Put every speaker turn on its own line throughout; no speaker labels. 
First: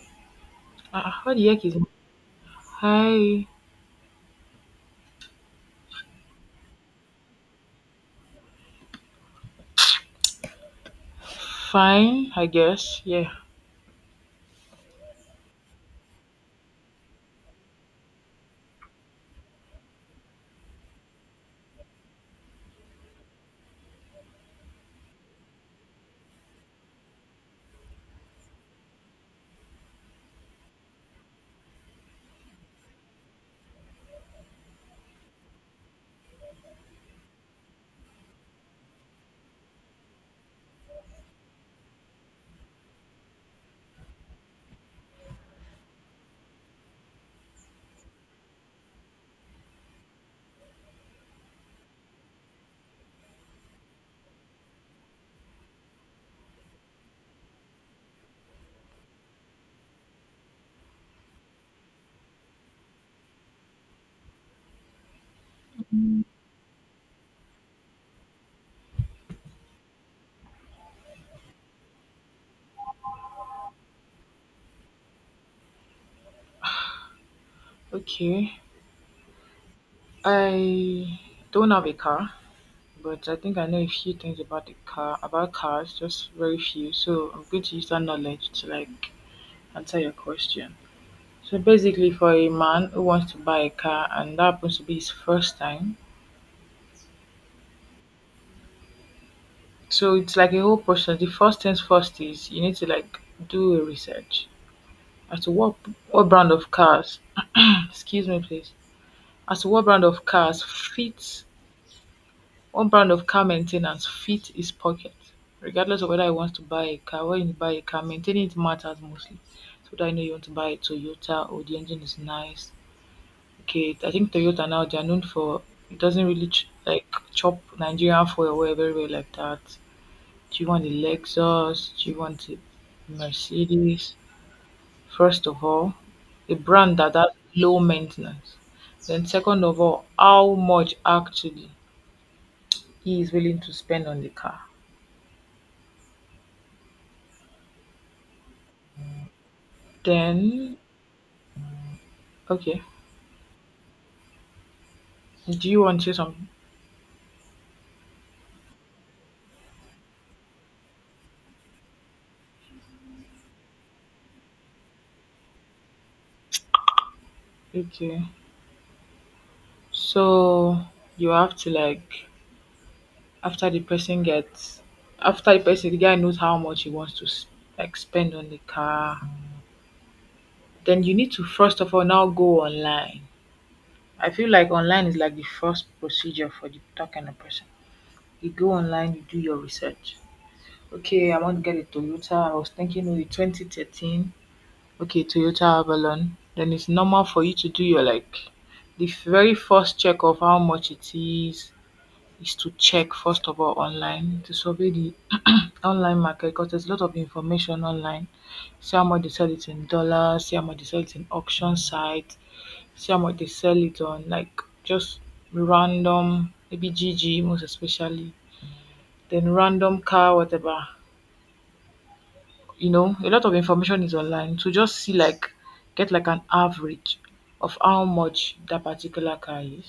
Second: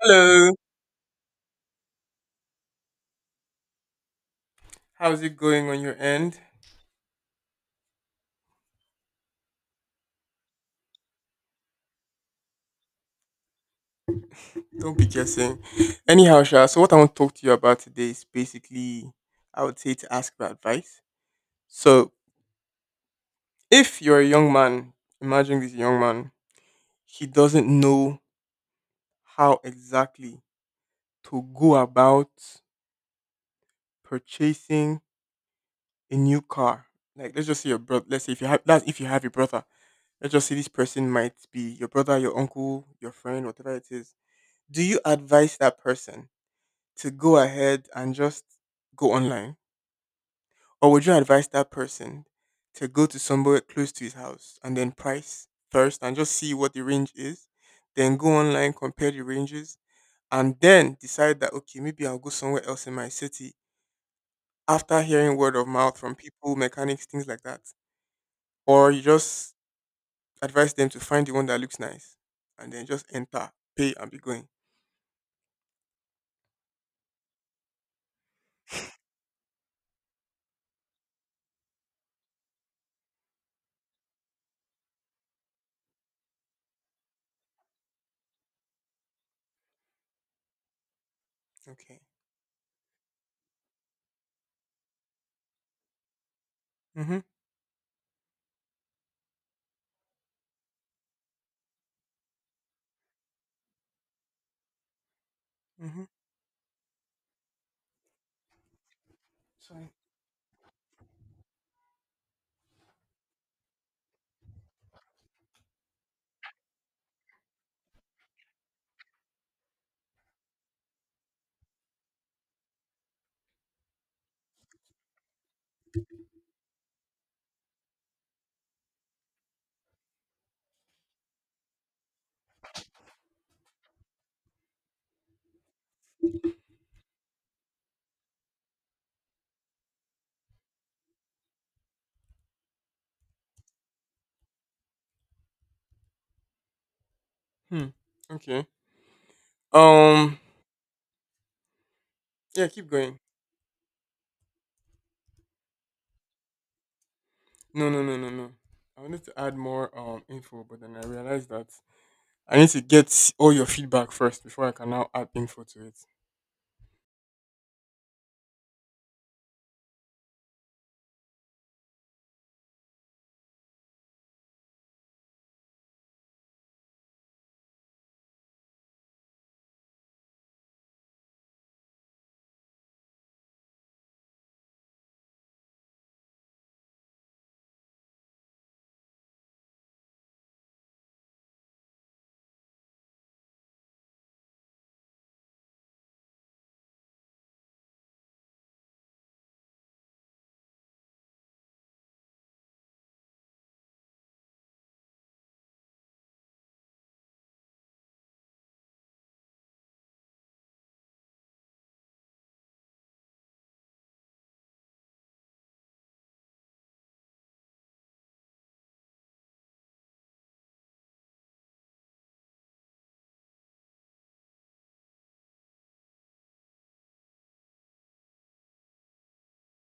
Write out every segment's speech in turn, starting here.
Hello,
What the heck is hi?
how's it going on your end?
Fine, I guess. Yeah.
Don't be guessing. Anyhow, Sha, so what I want to talk to you about today is basically, I would say, to ask for advice. So, if you're a young man, imagine this young man, he doesn't know how exactly to go about purchasing a new car. Like, let's just say your brother, let's say if you have, that's if you have a brother, let's just say this person might be your brother, your uncle, your friend, whatever it is. Do you advise that person to go ahead and just go online? Or would you advise that person to go to somewhere close to his house and then price first and just see what the range is, then go online, compare the ranges, and then decide that, okay, maybe I'll go somewhere else in my city after hearing word of mouth from people, mechanics, things like that? Or you just advise them to find the one that looks nice and then just enter, pay, and be going.
Okay. I don't have a car, but I think I know a few things about cars, just very few. So I'm going to use that knowledge to like answer your question. So
Okay.
basically, for a man who wants to buy a car and that happens to be his first time,
Mm hmm.
so it's like a whole process. The first things first is you need to like do a research as to
Mm hmm.
what brand of cars. Excuse me, please. As to what
Sorry.
brand of cars fit, what brand of car maintenance fit his pocket, regardless of whether he wants to buy a car. When you buy a car, maintaining it matters mostly. So that, I know you want to buy a Toyota or the engine is nice. Okay, I think Toyota now they are known for, it doesn't really like chop Nigerian fuel away very well like that. Do you want a Lexus? Do you want a Mercedes? First of all, a brand that has low maintenance. Then second of all, how much actually he is willing to spend on the car?
Hmm. Okay. Um.
Then,
Yeah,
okay,
keep going.
do you want to some?
No, no, no, no, no, I wanted to add more info, but then I realized that I need to get all your feedback first before I can now add info to it.
Okay, so you have to like, after the person gets, after the person, the guy knows how much he wants to like spend on the car. Then you need to first of all now go online. I feel like online is like the first procedure for the that kind of person. You go online, you do your research. Okay, I want to get a Toyota. I was thinking, oh, 2013. Okay, Toyota Avalon, then it's normal for you to do your like, the very first check of how much it is to check first of all online to survey the online market, because there's a lot of information online. See how much they sell it in dollars, see how much they sell it in auction site, see how much they sell it on like just random, maybe GG most especially, then random car whatever. You know, a lot of information is online to just see like, get like an average of how much that particular car is.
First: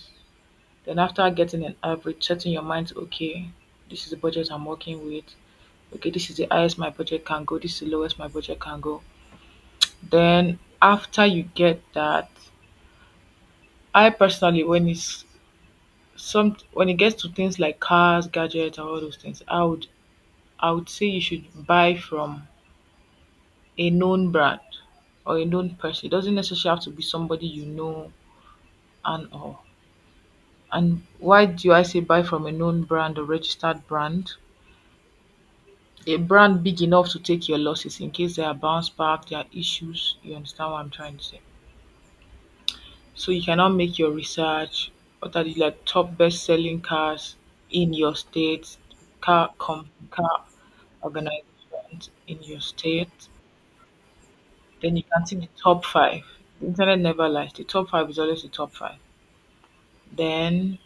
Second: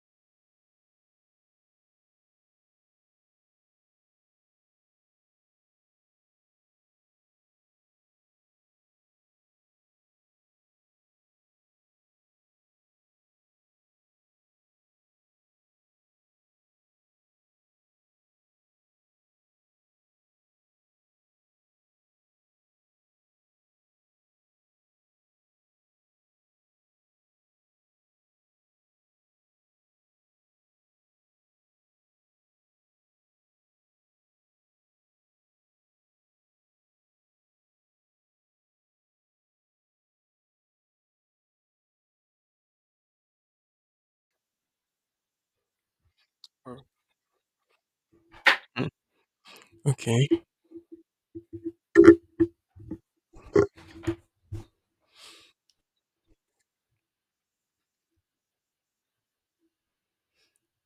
Then after getting an average, setting your mind to, okay, this is the budget I'm working with. Okay, this is the highest my budget can go, this is the lowest my budget can go. Then after you get that, I personally, when it's some, when it gets to things like cars, gadgets and all those things, I would say you should buy from a known brand or a known person. It doesn't necessarily have to be somebody you know and all. And why do I say buy from a known brand or registered brand? A brand big enough to take your losses in case there are bounce back, there are issues. You understand what I'm trying to say? So you cannot make your research. What are the like top best
Oh,
selling cars in your state?
mm,
Car com,
okay.
car organizations in your state. Then you can see the top five. The internet never lies. The top five is always the top five. Then,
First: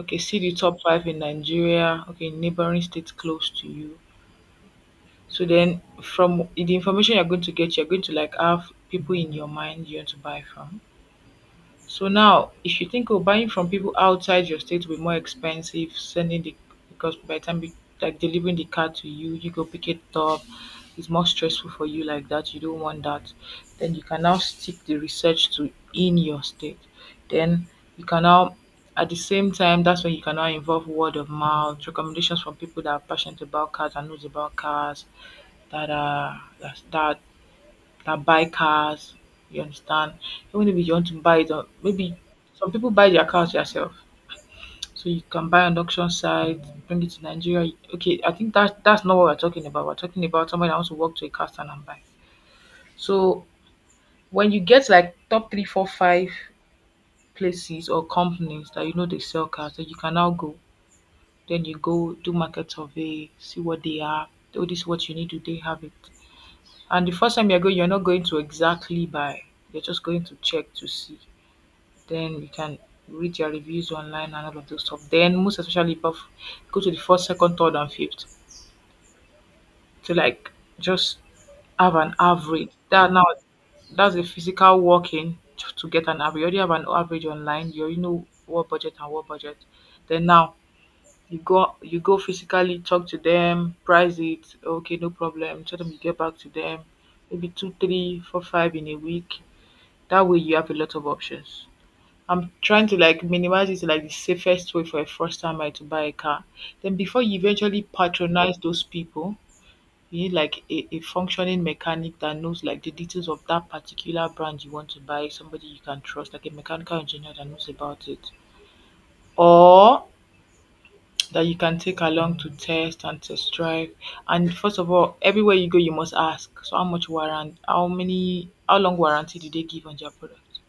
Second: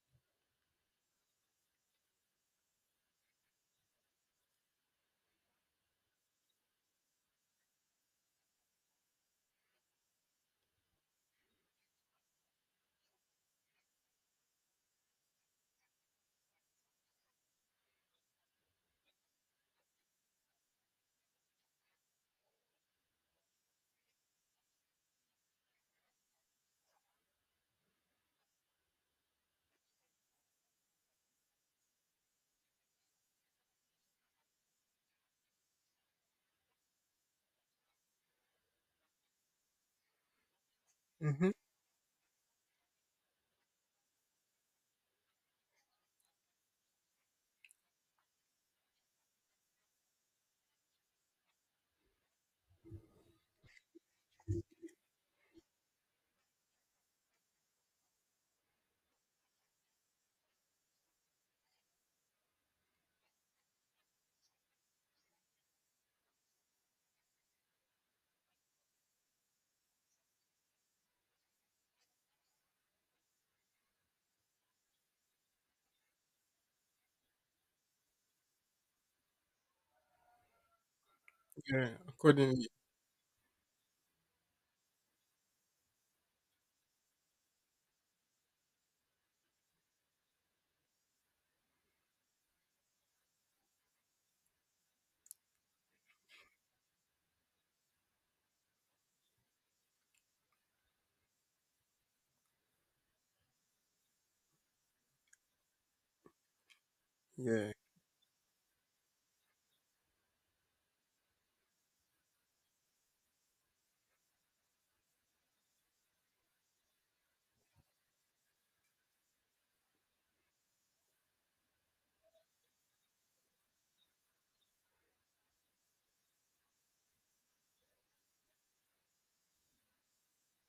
okay, see the top five in Nigeria, okay, neighboring states close to you. So then, from the information you're going to get, you're going to like have people in your mind you want to buy from. So now, if you think of buying from people outside your state will be more expensive, sending the, because by the time we, like delivering the car to you, you go pick it up. It's more stressful for you like that. You don't want that. Then you can now stick the research to in your state. Then you can now, at the same time, that's when you can now involve word of mouth, recommendations from people that are passionate about cars and knows about cars, that are, that, that buy cars, you understand? Even if you want to buy
Mm-hmm.
it, maybe some people buy their cars yourself. So you can buy on auction site, bring it to Nigeria. Okay, I think that that's not what we're talking about. We're talking about somebody that wants to walk to a car stand and buy. So when you get like top three, four, five places or companies that you know they sell cars, that you can now go. Then you go do market survey, see what they are. Oh, this is what you need. Do they have it? And the first time you're going, you're not going to exactly buy. You're just going to check to see. Then you can read your reviews online and all of those stuff. Then most especially above, go to the first, second, third and fifth to like just
Yeah,
have an
accordingly.
average. That now that's a physical working to get an average. You already have an average online, you already know what budget and what budget. Then now you go physically talk to them, price it, okay, no problem. Tell them you get back to them, maybe two, three, four, five in a week. That way you have a lot of options. I'm trying to like minimize it to like the safest way for a first timer to buy a car. Then before you
Yeah.
eventually patronize those people, you need like a functioning mechanic that knows like the details of that particular brand you want to buy, somebody you can trust, like a mechanical engineer that knows about it. Or that you can take along to test and test drive. And first of all, everywhere you go you must ask. So how much warrant, how many, how long warranty do they give on their product?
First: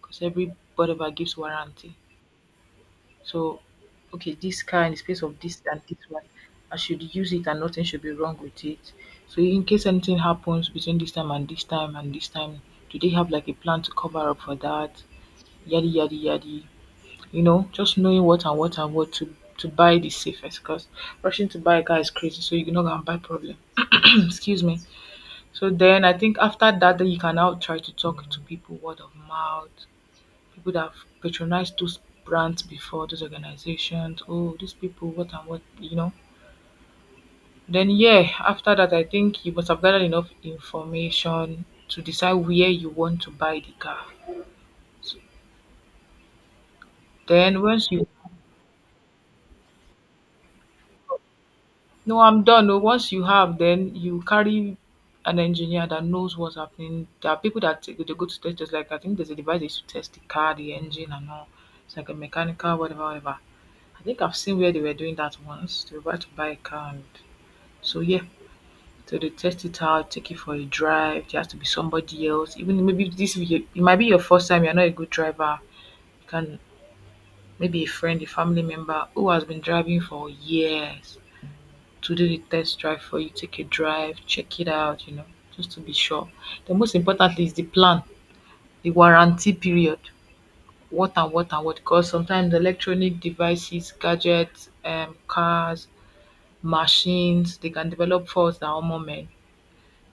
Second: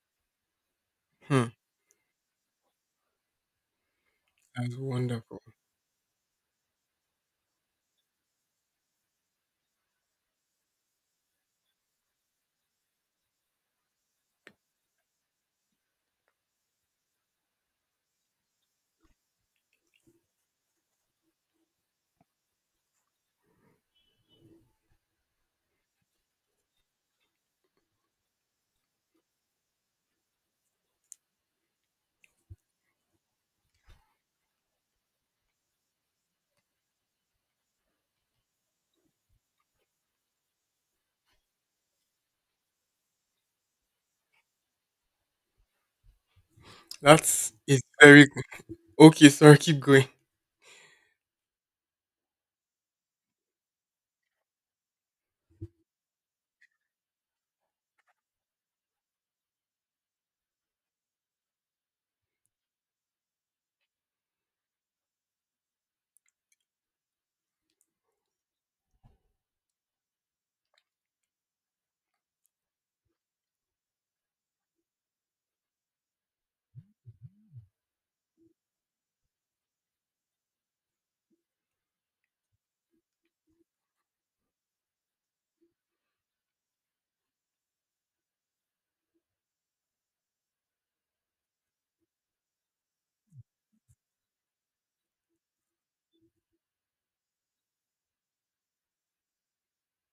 Because every whatever gives
Hmm.
warranty. So, okay, this
That's
car in the space of
wonderful.
this and this one, I should use it and nothing should be wrong with it. So, in case anything happens between this time and this time and this time, do they have like a plan to cover up for that? Yadi yadi yadi. You know, just knowing what and what and what to buy the safest, because rushing to buy a car is crazy, so you're not gonna buy problem. Excuse me. So then I think after that, then you can now try to talk to people, word of mouth, people that have patronized those brands before, those organizations. Oh, these people, what and what, you know. Then, yeah, after that, I think you must have gathered enough information to decide where you want to buy the car. So
That's
then,
is
once you,
very good. Okay, sorry, keep going.
no, I'm done. No, once you have, then you carry an engineer that knows what's happening. There are people that they go to test, just like, I think there's a device they used to test the car, the engine, and all. It's like a mechanical, whatever, whatever. I think I've seen where they were doing that once. They were about to buy a car, and so yeah. So they test it out, take it for a drive. There has to be somebody else. Even maybe this it might be your first time. You're not a good driver. You can, maybe a friend, a family member who has been driving for years, to do the test drive for you. Take a drive, check it out. You know, just to be sure. The most importantly is the plan, the warranty period. What and what and what? Because sometimes electronic devices, gadgets, cars, machines, they can develop faults that are moment.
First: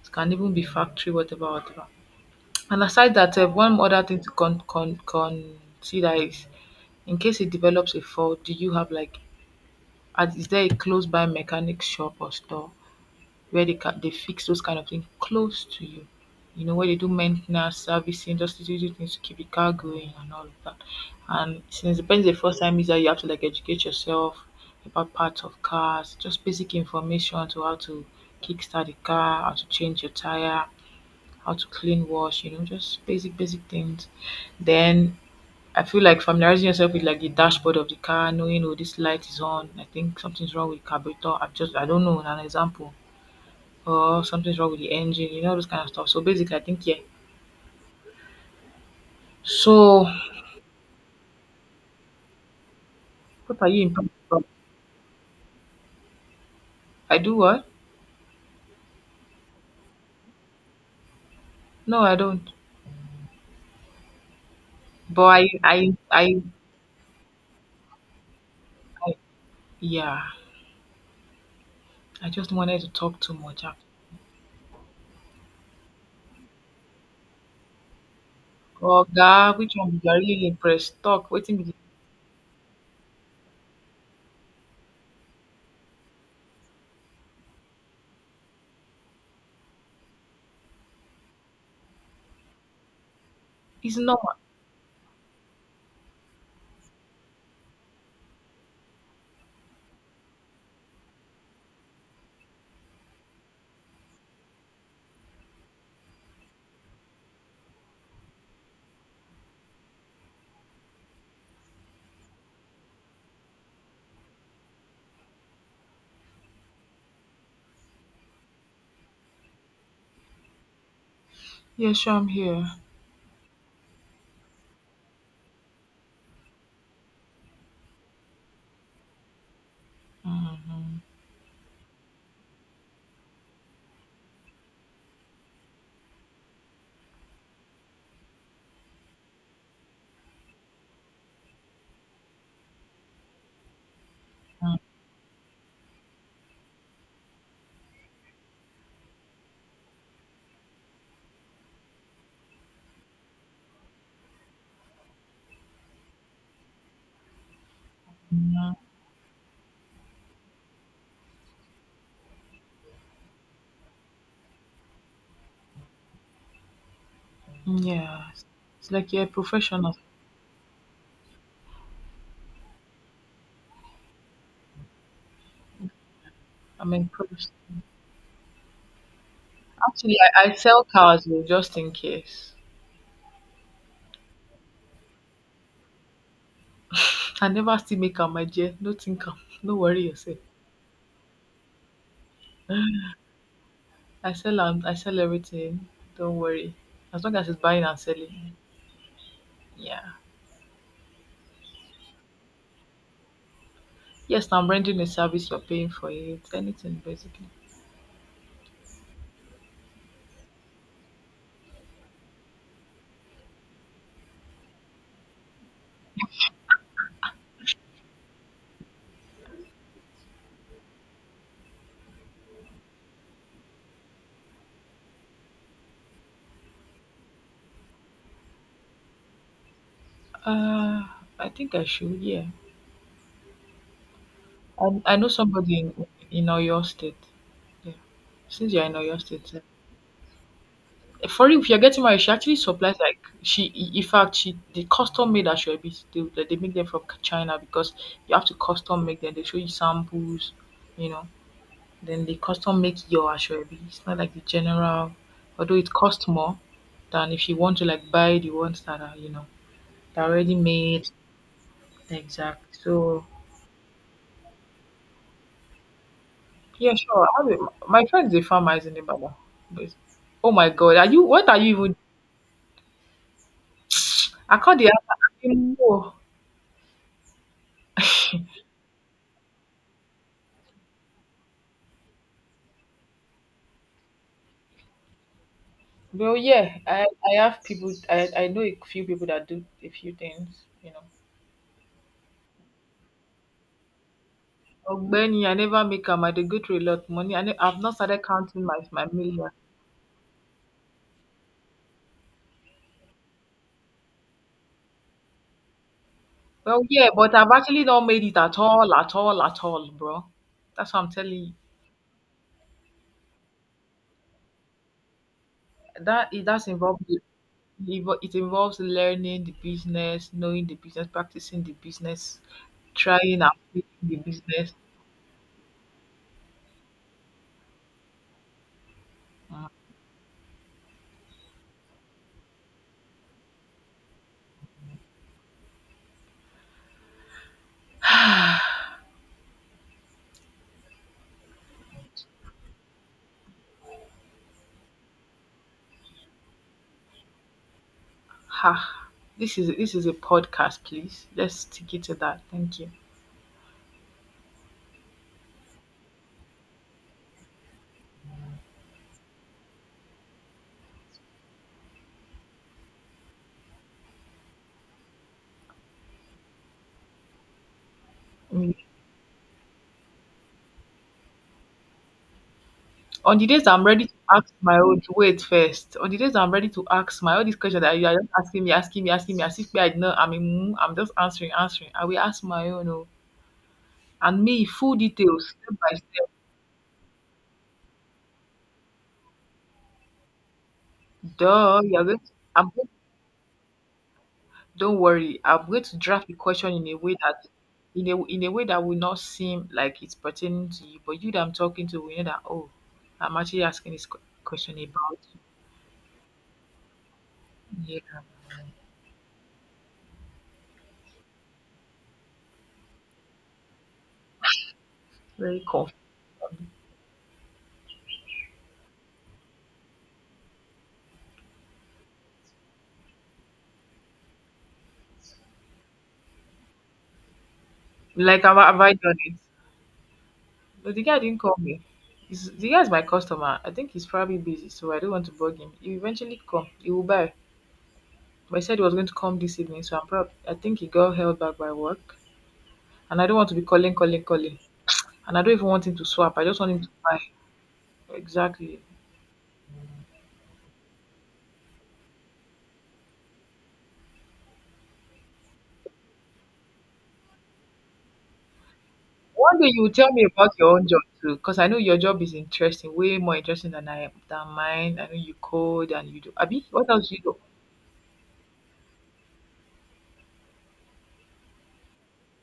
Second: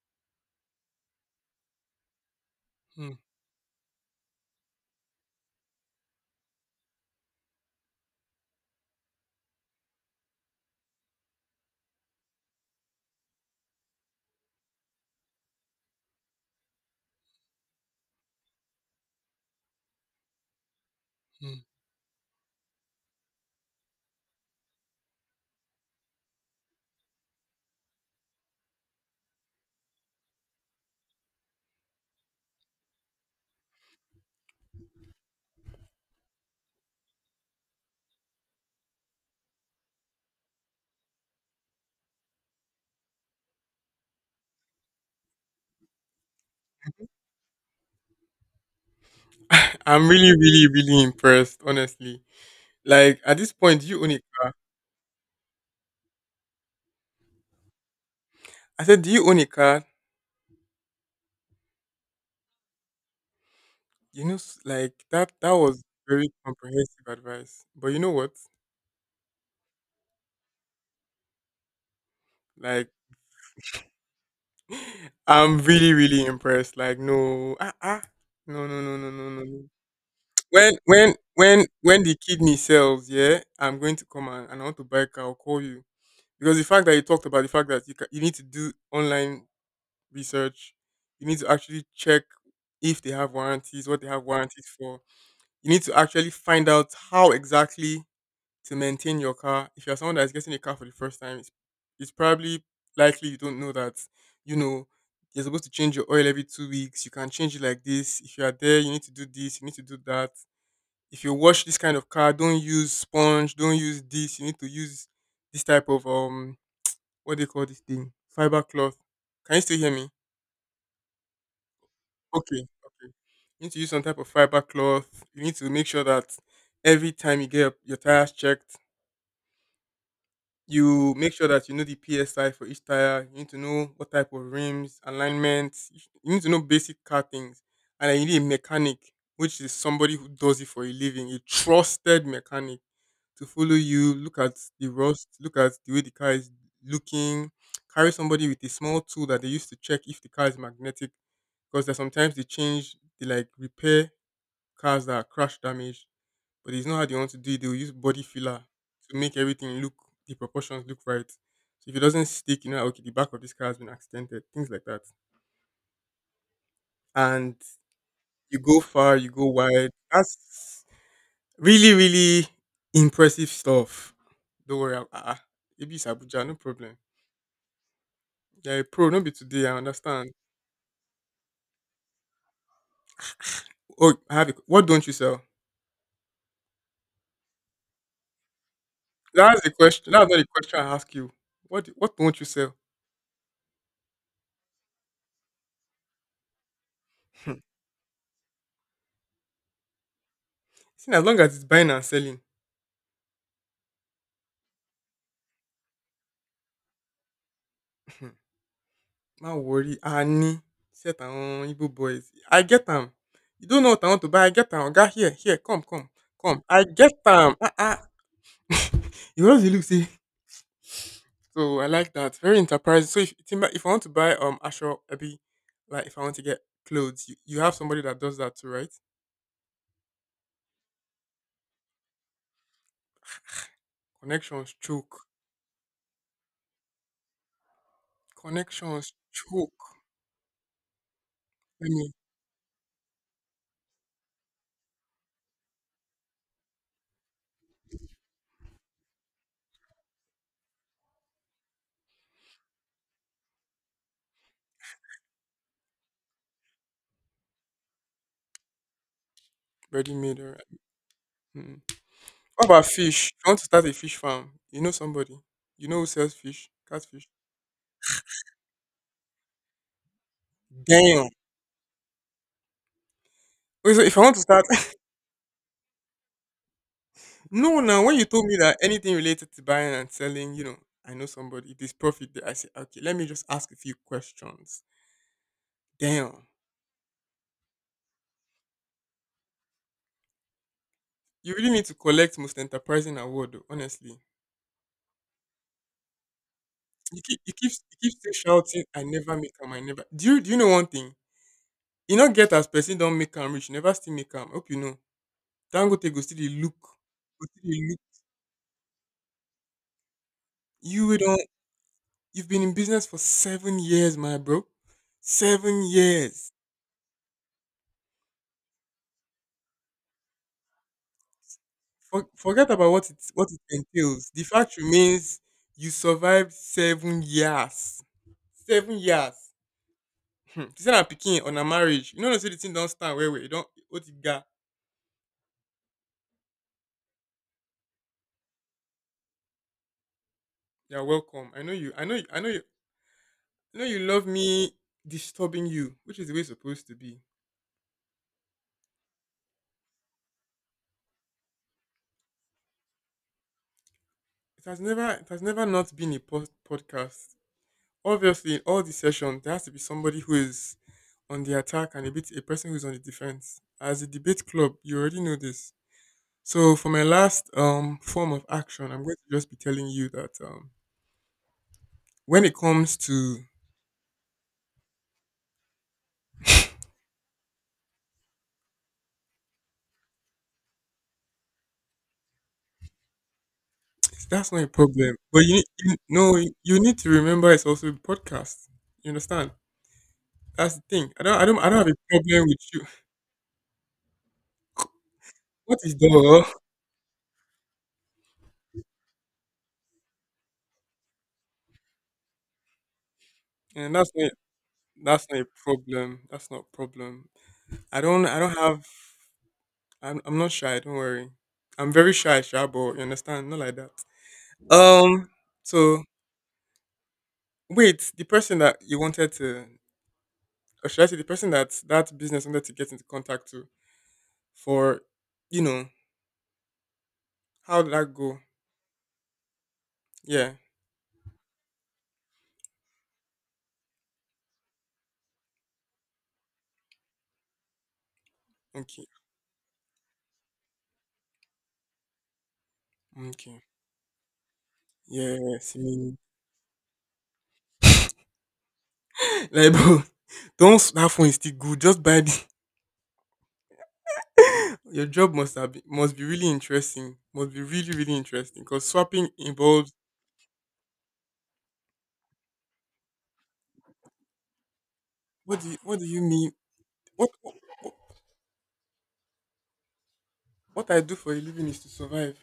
It can even be factory, whatever, whatever. And
Hmm,
aside that, one other thing to consider is, in case it develops a fault, do you have like, is there a close by mechanic shop or store where they fix those kind of things close to you? You know, where they do maintenance, servicing, just to do the things to keep the car going and all of that.
hmm.
And since the person is a first time user, you have to like educate yourself about parts of cars, just basic information to how to kickstart the car, how to change your tire, how to clean, wash, you know, just basic, basic things. Then I feel like familiarizing yourself with like the dashboard of the car, knowing, oh, this light is on, I think something's wrong with carburetor. I don't know, an example, or something's wrong with the engine, you know, this kind of stuff. So basically, I think, yeah. So
I'm really, really, really impressed, honestly. Like at this
what are you
point, do you own
impacted
a—
from? I do what?
I said, do you own a car?
No, I don't.
You know, like
But
that
I
that was
I
very
I
comprehensive advice. But you know what?
yeah. I just wanted
Like
to talk too much.
I'm really, really impressed. Like, no, ah, ah, no, no, no,
Oh
no, no, no,
God,
no.
which one you are really impressed? Talk. Waiting.
When the kidney sells, yeah, I'm going to come and I want to buy a car. I'll call you because the fact that you talked about the fact that you ca you need to do online research, you need to actually check if they have warranties,
It's
what they have
not.
warranties for. You need to actually find out how exactly to maintain your car. If you're someone that's getting a car for the first time, it's probably likely you don't know that, you know, you're supposed to change your oil every 2 weeks. You can change it like this. If you are there, you need to do this, you need to do that. If you wash this kind of car, don't use sponge, don't use this. You need to use this type of, what do you call this thing? Fiber cloth. Can you still hear me?
Yeah, sure, I'm
Okay,
here.
okay. You need to use some type of fiber cloth. You need to make sure that every time you get your tires checked,
Hmm.
you make sure that you know the PSI for each tire. You need to know what type of rims, alignments. You need to know basic car things. And then you need a mechanic, which is somebody who does it for a living, a trusted mechanic to follow you, look at the rust, look at the way the car is looking, carry somebody with a small tool that they use to check if the car is magnetic because there's sometimes they change they like repair cars that are crash damaged but it's not how they want to do it. They'll use body filler
Mhm.
to make everything look the proportions look right. So if it doesn't stick, you know, like, okay, the back of this car has been accidented, things like that. And
Yeah,
you go
it's like
far,
you're a
you go wide.
professional.
That's really, really impressive stuff. Don't worry, ah, ah, maybe it's Abuja, no
I'm
problem.
impressed.
They're a pro, no be today. I
Actually,
understand.
I sell cars oh, just in case.
Oh, I have. A, what don't you sell?
I never still make am, my dear. No think am.
That's the
No worry
question. That's not
yourself.
the question I ask you. What don't you sell?
I sell am. I sell everything. Don't worry. As long as it's buying and selling. Yeah.
See, as long as it's buying and selling.
Yes, I'm renting a service. You're paying for it. Anything basically.
Ma worry, Ani, set on Igbo boys. I get them. You don't know what I want to buy. I get them. Oga, here, here, come, come, come. I get them. Ah, ah. You always look see. So I like that. Very enterprising. So if I want to buy Asho Abi, like if I want to get clothes, you have somebody that does that too, right?
Uh, I think I should. Yeah.
Connections
I
choke.
know somebody in your state. Yeah. Since you're in
Connections
your state, eh?
choke.
For real, if you're
Let
getting
me—
married, she actually supplies, like, in fact, she they custom made ashobis. They, like, they make them from China because you have to custom make them. They show you samples, you know. Then they custom make your ashobi. It's not like the general, although it costs more than if you want to, like, buy the ones that are, you know,
ready
that are
made.
already
Alright.
made.
Hmm. What
Exact.
about
So
fish? If you want to start a fish farm, you know somebody. You know who sells fish,
yeah, sure.
catfish.
I have a, my friend is a farmer, isn't he, Baba? But- Oh my God, are you?
Damn.
What are you even?
Okay, so if I want to
I
start—
can't.
no, now when you told me that anything related to buying and selling, you know, I know somebody, there's profit there. I say, okay, let me just ask a few questions.
Well,
Damn,
yeah, I have people, I know a few people that do a few things, you know.
you really need to collect most enterprising award, though, honestly.
Ogbeni, I never make am. I dey go through a lot of money. I've not
You keep
started
still
counting my
shouting, I
my
never
million.
make am, I never. Do you know one thing? You not get as person don't make am rich, you never still make am. Hope you know. Dangote go still dey look,
Well, yeah, but
go
I've
still dey
actually
look.
not made it at all, at all, at all, bro. That's what
You
I'm
will
telling
don't.
you.
You've been in business for 7 years, my bro. Seven years.
That's involved. It involves learning the business, knowing the business, practicing the
For,
business,
forget about what it
trying and failing the
entails. The
business.
fact remains you survived 7 years. 7 years.
Mm.
Hmm. You said I'm picking on a marriage. You know, no, say the thing don't stand where we don't what it got. You're welcome. I know you. I know. You, I know you. I know you love me disturbing you, which is the way it's supposed to be.
Ha! This is a podcast, please. Let's stick it to that. Thank
It has never. It has never not been a podcast. Obviously, in all the sessions, there has to be somebody who is on the attack and a bit a person who is on the defense. As a debate club, you already know this. So for my last form of
you.
action, I'm going to just be telling you that when it comes to—
On the days I'm ready to ask my own, wait first. On the days I'm ready to ask my, all these questions that you are just asking me, asking me, asking me, as if me, I know I'm in mood, I'm just answering, answering. I will ask my own, oh, and
that's not
me
a
full
problem, but
details,
you, need
step
you
by step.
no you need to remember it's also a podcast. You understand? That's the thing. I don't
Duh,
have a
you're going to,
problem with
I'm
you.
going, don't worry. I'm
What
going
is
to draft the
the—
question in a way that, in a way that will not seem like it's pertaining to you, but you that I'm talking to will know that. Oh, I'm actually asking
and
this question about.
that's not a problem. That's not a problem.
You.
I
Yeah,
don't I don't have I'm not shy. Don't worry. I'm very shy, but you understand? Not like that. Um.
very cool.
So wait, the person that you wanted to or should I say the person that that business wanted to get into contact to for, you know, how did that go?
Like, have I done it?
Yeah.
But the guy didn't call me. The guy's my customer. I think he's probably busy, so I don't want to bug him. He eventually come. He will buy. But he said he was going
Okay.
to come this evening, so I think he got held back by work. And I don't want to
Okay.
be calling, calling, calling. And I don't even
Yes.
want him to
me.
swap. I just want him to buy. Exactly.
Like, bro, don't, that phone is still good. Just buy the— your job must must be really interesting. Must be really, really interesting because swapping
One day you will
involves—
tell me about your own job too, because I know your job is interesting, way more interesting than I than mine. I know you code
what do
and you
you
do.
mean?
Abi, what else you do?
What, I do for a living is to survive.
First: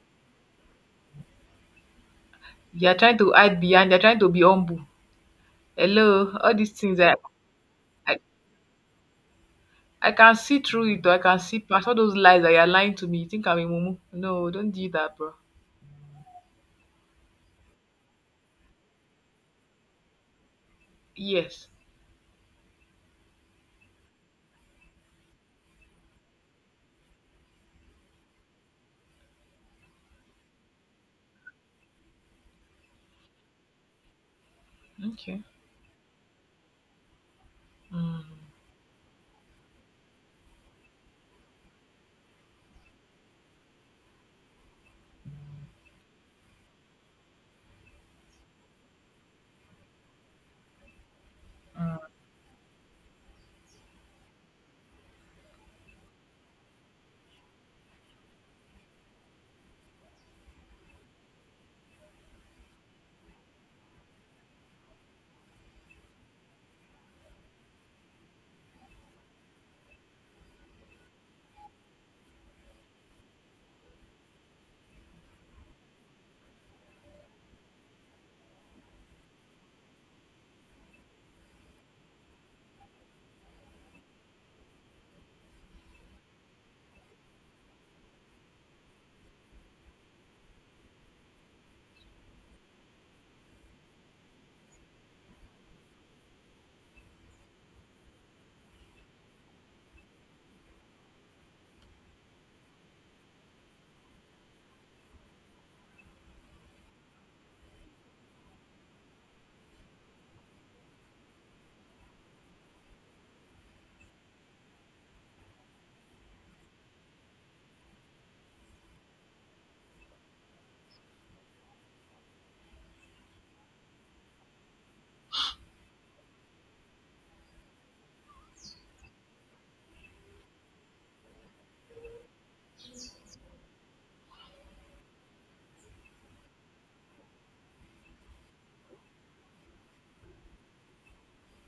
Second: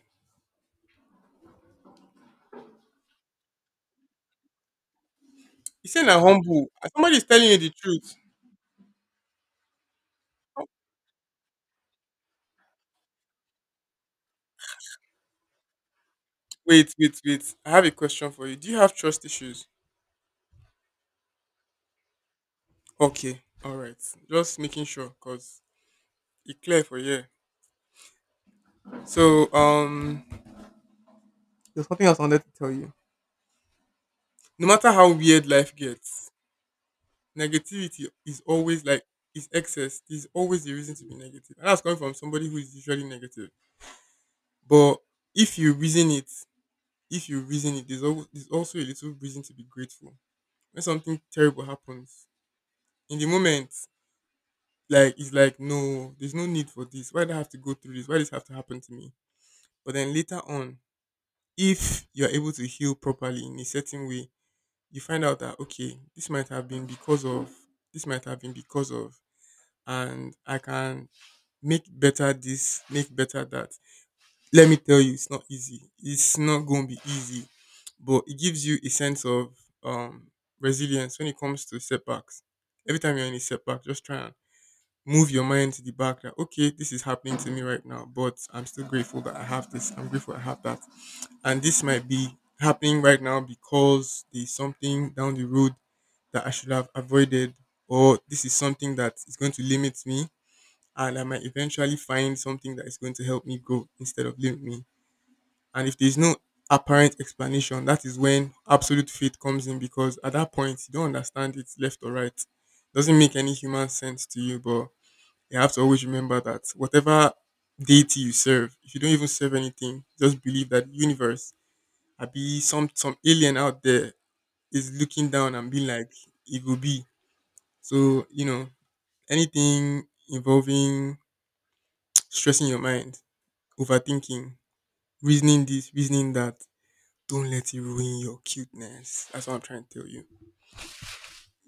You are trying to hide behind. You're trying to be humble.
You say na
Hello, all
humble.
these things.
Somebody is telling you the truth.
I I can see through it though. I can see past all those lies that you're lying to me. You think I'm a mumu? No, don't do that, bro.
Wait, wait, wait. I have a question for you. Do you have trust issues?
Yes.
Okay, all right. Just making sure because it's clear for you. So there's nothing else I wanted to tell you. No matter how
Okay.
weird life gets, negativity
Mm.
is always like is excess. There's always a reason to be negative, and that's coming from somebody who is usually negative. But if you reason it, there's always there's also a little reason to be grateful. When something terrible happens, in the moment, like it's like no, there's no need for this. Why do I have to go through this? Why does this have to happen to me? But then later on, if you're able to heal properly in a certain way, you find out that okay, this might have been because of— this might have been because of and I can make better this, make better that. Let me tell you, it's not easy. It's not gonna be easy. But it gives you a sense of um resilience when it comes to setbacks. Every time you're in a setback, just try and move your mind to the back that okay, this is happening to me right now, but I'm still grateful that I have this. I'm grateful I have that, and this might be happening right now because there's something down the road that I should have avoided, or this is something that is going to limit me, and I might eventually find something that is going to help me grow instead of limit me. And if there's no apparent explanation, that is when absolute faith comes in because at that point you don't understand it's left or right. Doesn't make any human sense to you, but you have to always remember that whatever deity you serve, if you don't even serve anything, just believe that universe, I be some alien out there is looking down and being like, it will be. So, you know, Anything involving stressing your mind, overthinking, reasoning this, reasoning that, don't let it ruin your cuteness. That's what I'm trying to tell you.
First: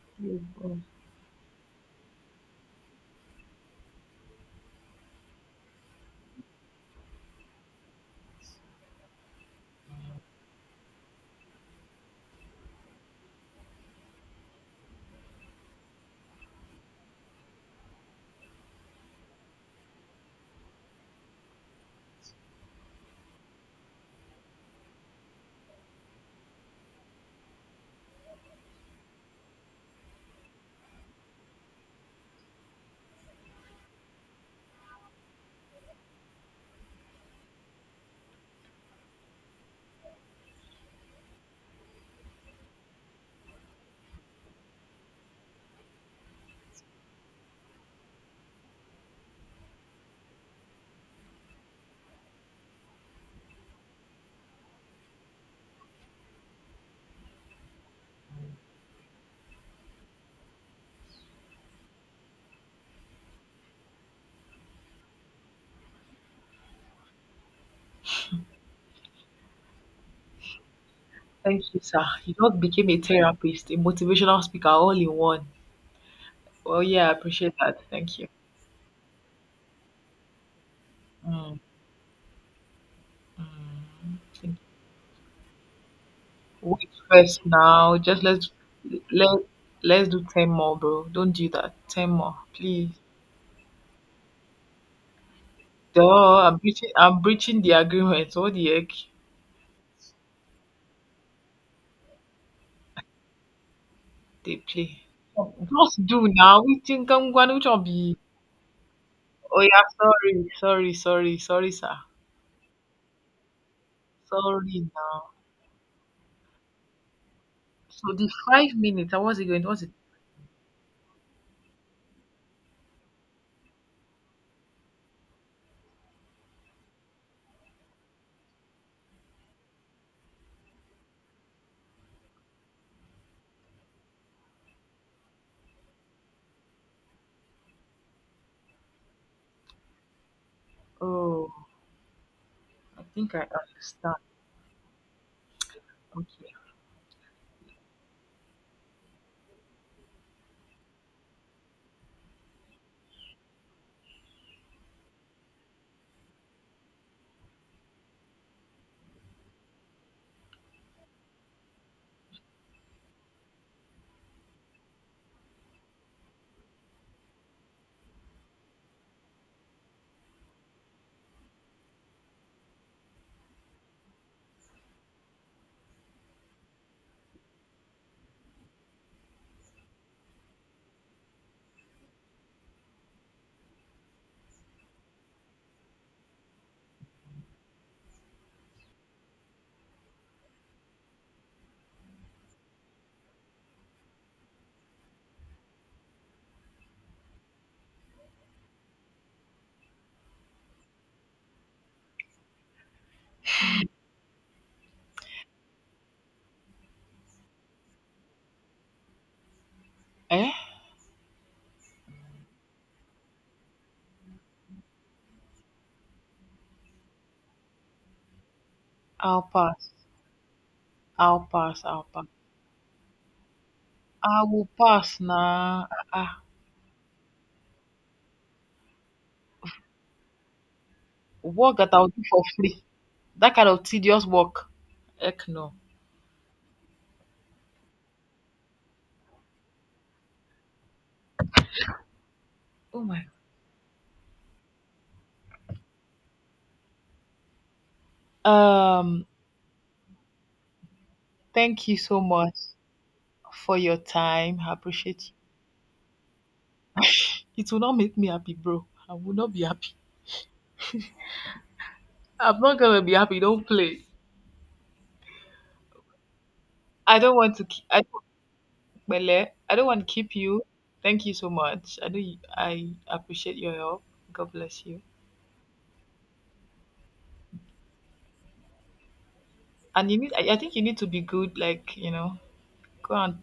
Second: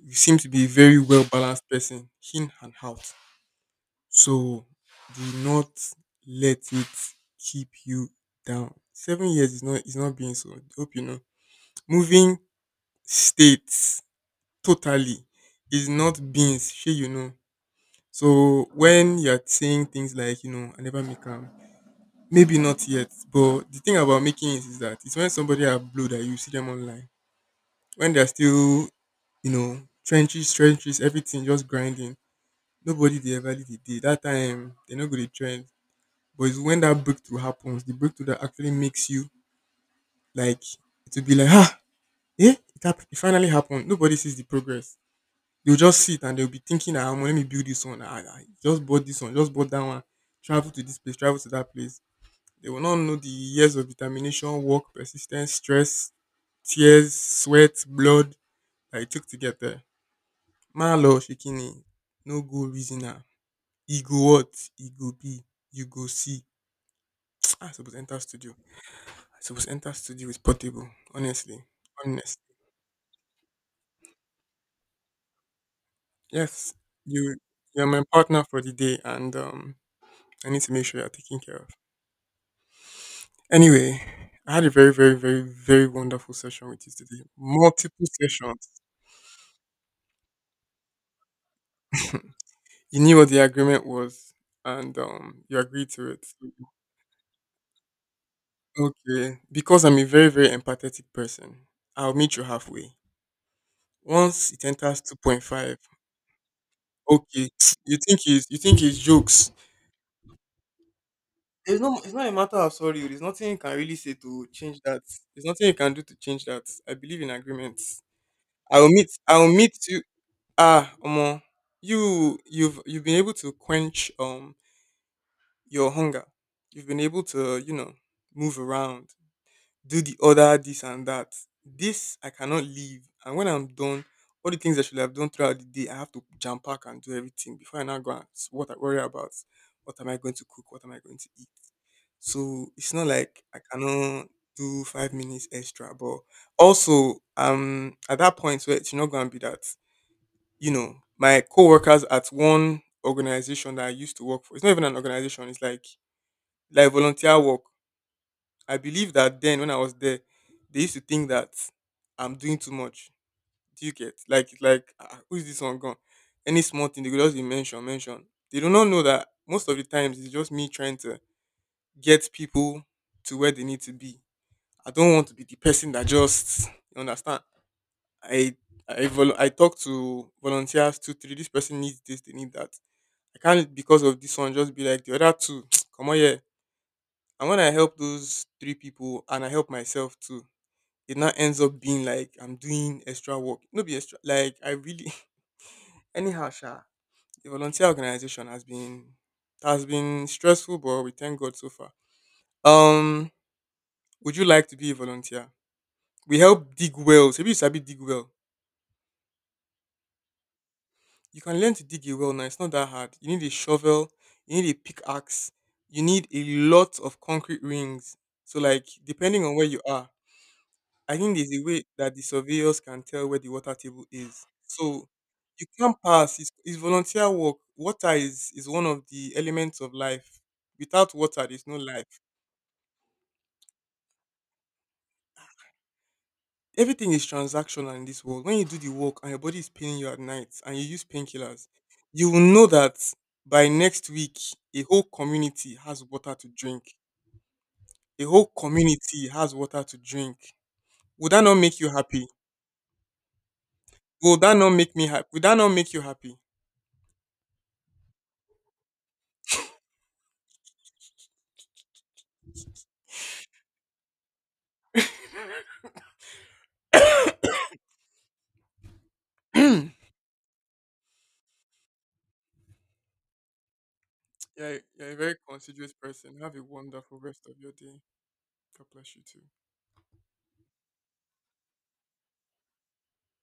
You seem
Yes,
to be a
bro.
very well balanced person, in and out. So do not let it keep you down. 7 years is not being so. Hope you know. Moving states totally is not beans. Sure you know. So when you're saying things like, I never make them, maybe not yet. But the thing about making it is that it's when somebody are blue that you see them online. When they're still, you know, trenches, trenches, everything just grinding. Nobody they ever did it. That time they're not gonna trend. But it's when that breakthrough happens, the breakthrough that actually makes you like to be like, ah, yeah, it, it finally happened. Nobody sees the progress. They'll just see it and they'll be thinking, ah, let me build this one. Ah, I just bought this one, just bought that one. Travel to this place, travel to that place. They will not know the years of determination, work, persistence, stress, tears, sweat, blood that it took to get there. Malo Shikini, no go reasoner. Ego what? Ego B. You go see. I suppose enter studio. I suppose Enter Studio is portable. Honestly,
Thank you, sir. You
honest.
just became a therapist, a motivational speaker, all in one.
Yes,
Well, yeah, I
you
appreciate that.
you're my
Thank you.
partner for the day, and I need to make sure you're taken care
Mm,
of. Anyway,
mm. Thank
I
you.
had a very, very, very, very wonderful session with
Wait
you today.
first now.
Multiple
Just
sessions.
let let's do 10 more, bro. Don't do that. 10 more, please.
You knew what the agreement was, and you agreed
Duh,
to it.
I'm breaching. I'm breaching the agreement. What the heck?
Okay, because I'm a very, very empathetic person, I'll meet you halfway. Once it enters
Deeply.
2.5,
Just do now. We think I'm
okay,
going to be.
you think it's jokes.
Oh yeah, sorry, sorry, sorry, sorry,
It's
sir.
not it's not a matter of sorry. Oh, there's nothing you can really say to change
Sorry
that.
now.
There's nothing you can do to change that. I believe in agreements.
So the five minutes. How
I
was it
will
going?
meet
Was it?
you, ah, Omo. You've been able to quench your hunger. You've been able to, move around, do the other this and that. This I cannot leave. And when I'm done, all the things I should have done throughout the day, I have to jam pack and do everything before I now go and what I worry about. What am I going to cook? What am I going to eat?
Oh,
So it's
I
not
think
like
I
I
understand.
cannot do 5 minutes extra. But
Okay.
also, at that point where it's not going to be that, you know, my co-workers at one organization that I used to work for, it's not even an organization, it's like volunteer work. I believe that then when I was there, they used to think that I'm doing too much. Do you get like, ah, who is this one gone? Any small thing they could just be mention. They do not know that most of the times it's just me trying to get people to where they need to be. I don't want to be the person that just, you understand. I I talk to volunteers two three. This person needs this, they need that. I can't because of this one just be like the other two. Come on, yeah. And when I help those three people and I help myself too, it now ends up being like I'm doing extra work. No be extra like I really anyhow sha. The volunteer organization has been stressful but we thank God so far. Um would you like to be a volunteer? We help dig wells. Maybe you sabi dig well.
Eh?
You can learn to dig a well now. It's not that hard. You need a shovel, you need a pickaxe, you need a lot of concrete rings. So like
I'll
depending on where you
pass.
are, I think
I'll
there's a way
pass. I'll
that the
pass.
surveyors can tell where the water table
I
is.
will
So
pass
you
now.
can't pass. It's volunteer work. Is one of the elements of life. Without water, there's no
Work that I'll
life.
do for free. That kind of tedious work. Heck no.
Everything is transactional in this world. When you do the work and your body is paining you at night and you use painkillers, you will know that
Oh my.
by next week, a whole community has water to drink. A whole community
Um.
has water to drink. Would that not make you
Thank you so
happy?
much for your
Would that
time.
not
I
make me happy?
appreciate you.
Would that not make you happy?
It will not make me happy, bro. I will not be happy. I'm not gonna be happy. Don't play. I don't want to keep, I don't, Pele, I don't want to keep you. Thank you so much. I know you, I appreciate your help. God bless you.
You're a very considerate person. Have a wonderful rest of your day. God bless you too.
And you need. I think you need to be good. Like, you know, go on.